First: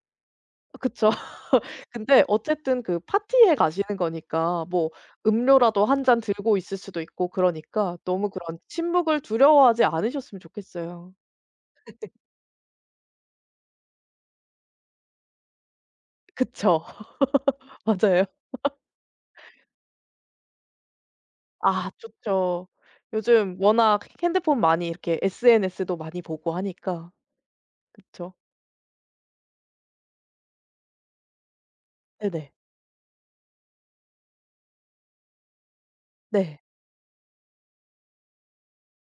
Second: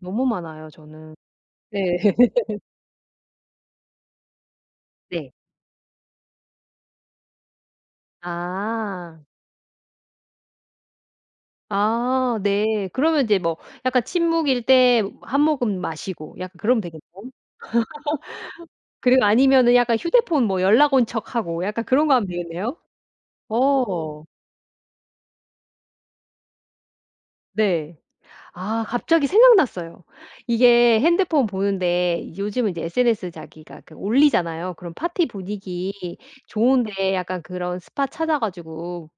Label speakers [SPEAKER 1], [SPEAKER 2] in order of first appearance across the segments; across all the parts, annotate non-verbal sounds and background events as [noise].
[SPEAKER 1] 너무 많아요
[SPEAKER 2] 그쵸.
[SPEAKER 1] 저는.
[SPEAKER 2] [laughs]
[SPEAKER 1] 네.
[SPEAKER 2] 근데
[SPEAKER 1] [laughs]
[SPEAKER 2] 어쨌든 그 파티에 가시는 거니까 뭐
[SPEAKER 1] 네.
[SPEAKER 2] 음료라도 1 잔 들고 있을 수도 있고 그러니까 너무 그런
[SPEAKER 1] 아.
[SPEAKER 2] 침묵을 두려워하지 않으셨으면 좋겠어요. [laughs]
[SPEAKER 1] 아. 네. 그러면 인제 뭐 약간 침묵일 때 뭐 1 모금 마시고 약간 그러면
[SPEAKER 2] 그쵸.
[SPEAKER 1] 되겠죠? [laughs]
[SPEAKER 2] [laughs] 맞아요. [laughs]
[SPEAKER 1] 그리고 아니면은 약간 휴대폰 뭐 연락 온 척하고 약간
[SPEAKER 2] 아.
[SPEAKER 1] 그런 거 하면
[SPEAKER 2] 좋죠.
[SPEAKER 1] 되겠네요?
[SPEAKER 2] 요즘 워낙
[SPEAKER 1] 어.
[SPEAKER 2] 핸드폰 많이 이렇게 SNS도 많이 보고 하니까.
[SPEAKER 1] 네.
[SPEAKER 2] 그쵸.
[SPEAKER 1] 아. 갑자기 생각났어요. 이게 핸드폰 보는데
[SPEAKER 2] 네네.
[SPEAKER 1] 요즘은 이제 SNS 자기가 그 올리잖아요. 그런 파티 분위기
[SPEAKER 2] 네.
[SPEAKER 1] 좋은 데 약간 그런 스팟 찾아 가지고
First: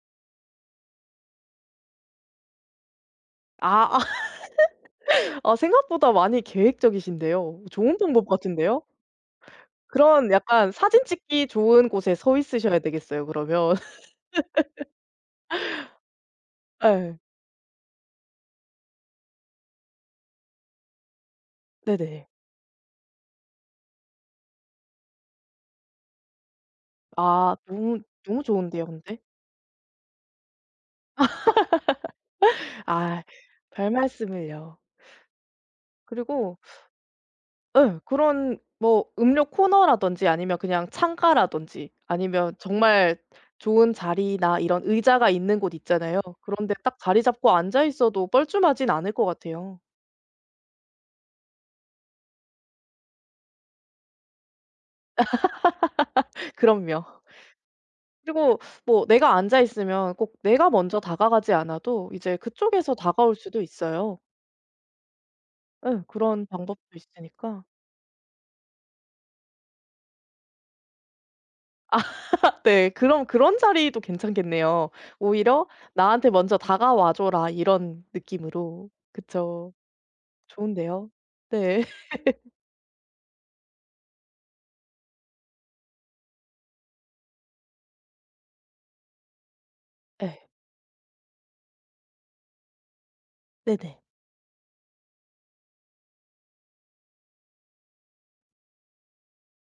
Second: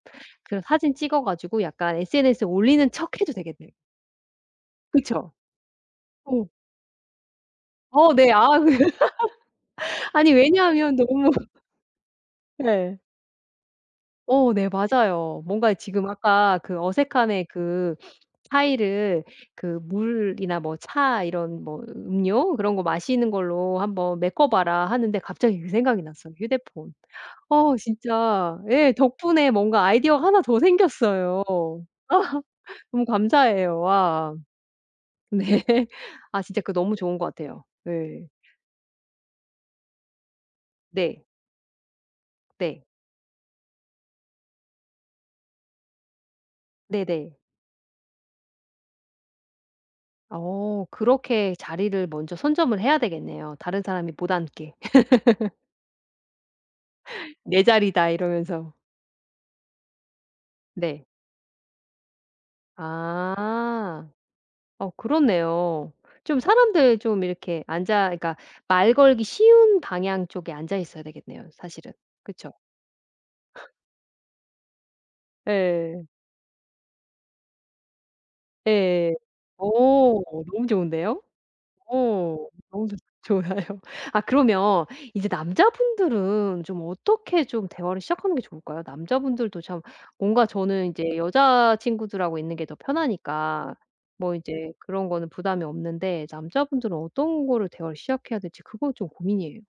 [SPEAKER 1] 그런 사진 찍어 가지고 약간 SNS에 올리는 척해도 되겠네.
[SPEAKER 2] 아. 아
[SPEAKER 1] 그쵸?
[SPEAKER 2] [laughs] 아 생각보다 많이
[SPEAKER 1] 어.
[SPEAKER 2] 계획적이신데요. 좋은
[SPEAKER 1] 어.
[SPEAKER 2] 방법
[SPEAKER 1] 네. 아 그
[SPEAKER 2] 같은데요?
[SPEAKER 1] [laughs]
[SPEAKER 2] 그런
[SPEAKER 1] 아니
[SPEAKER 2] 약간
[SPEAKER 1] 왜냐하면
[SPEAKER 2] 사진
[SPEAKER 1] 너무
[SPEAKER 2] 찍기 좋은 곳에 서 있으셔야
[SPEAKER 1] 예.
[SPEAKER 2] 되겠어요 그러면.
[SPEAKER 1] 어. 네. 맞아요. 뭔가에 지금 아까
[SPEAKER 2] [laughs]
[SPEAKER 1] 그
[SPEAKER 2] 예.
[SPEAKER 1] 어색함의 그 [sniffs] 차이를 그 물이나 뭐 차 이런 뭐
[SPEAKER 2] 네네.
[SPEAKER 1] 음료 그런 거 마시는 걸로 한번 메꿔 봐라 하는데 갑자기 그 생각이 났어요. 휴대폰.
[SPEAKER 2] 아.
[SPEAKER 1] 어
[SPEAKER 2] 너무 너무
[SPEAKER 1] 진짜
[SPEAKER 2] 좋은데요.
[SPEAKER 1] 예
[SPEAKER 2] 근데
[SPEAKER 1] 덕분에 뭔가 아이디어가 하나 더 생겼어요. [laughs]
[SPEAKER 2] [laughs]
[SPEAKER 1] 너무
[SPEAKER 2] 아.
[SPEAKER 1] 감사해요. 와.
[SPEAKER 2] 별말씀을요.
[SPEAKER 1] 네. 아
[SPEAKER 2] 그리고
[SPEAKER 1] 진짜 그 너무 좋은 것 같아요.
[SPEAKER 2] 예.
[SPEAKER 1] 예.
[SPEAKER 2] 그런 뭐 음료 코너라든지 아니면 그냥
[SPEAKER 1] 네.
[SPEAKER 2] 창가라든지 아니면
[SPEAKER 1] 네.
[SPEAKER 2] 정말 좋은 자리나 이런 의자가 있는 곳 있잖아요. 그런데 딱 자리
[SPEAKER 1] 네네.
[SPEAKER 2] 잡고 앉아 있어도 뻘쭘하진 않을 것 같아요.
[SPEAKER 1] 어. 그렇게 자리를 먼저 선점을 해야 되겠네요 다른 사람이 못 앉게. [laughs]
[SPEAKER 2] [laughs] 그럼요.
[SPEAKER 1] "내 자리다."
[SPEAKER 2] 그리고
[SPEAKER 1] 이러면서.
[SPEAKER 2] 뭐 내가 앉아 있으면 꼭 내가 먼저
[SPEAKER 1] 네.
[SPEAKER 2] 다가가지 않아도 이제 그쪽에서 다가올 수도
[SPEAKER 1] 아.
[SPEAKER 2] 있어요.
[SPEAKER 1] 어. 그렇네요.
[SPEAKER 2] 예.
[SPEAKER 1] 좀
[SPEAKER 2] 그런 방법도
[SPEAKER 1] 사람들 좀
[SPEAKER 2] 있으니까.
[SPEAKER 1] 이렇게 앉아 그러니까 말 걸기 쉬운 방향 쪽에 앉아 있어야 되겠네요 사실은,
[SPEAKER 2] 아.
[SPEAKER 1] 그쵸?
[SPEAKER 2] [laughs] 네. 그럼 그런
[SPEAKER 1] [laughs]
[SPEAKER 2] 자리도 괜찮겠네요. 오히려
[SPEAKER 1] 예.
[SPEAKER 2] '나한테 먼저 다가와 줘라.' 이런 느낌으로
[SPEAKER 1] 예. 어.
[SPEAKER 2] 그쵸?
[SPEAKER 1] 너무
[SPEAKER 2] 좋은데요.
[SPEAKER 1] 좋은데요?
[SPEAKER 2] 네.
[SPEAKER 1] 어
[SPEAKER 2] [laughs]
[SPEAKER 1] 너무 좋 좋아요. 아 그러면 이제 남자분들은 좀 어떻게 좀 대화를 시작하는 게 좋을까요? 남자분들도 참 뭔가
[SPEAKER 2] 예.
[SPEAKER 1] 저는 인제 여자친구들하고 있는 게 더 편하니까
[SPEAKER 2] 네네.
[SPEAKER 1] 뭐 이제 그런 거는 부담이 없는데 남자분들은 어떤 거를 대화를 시작해야 될지 그거 좀 고민이에요.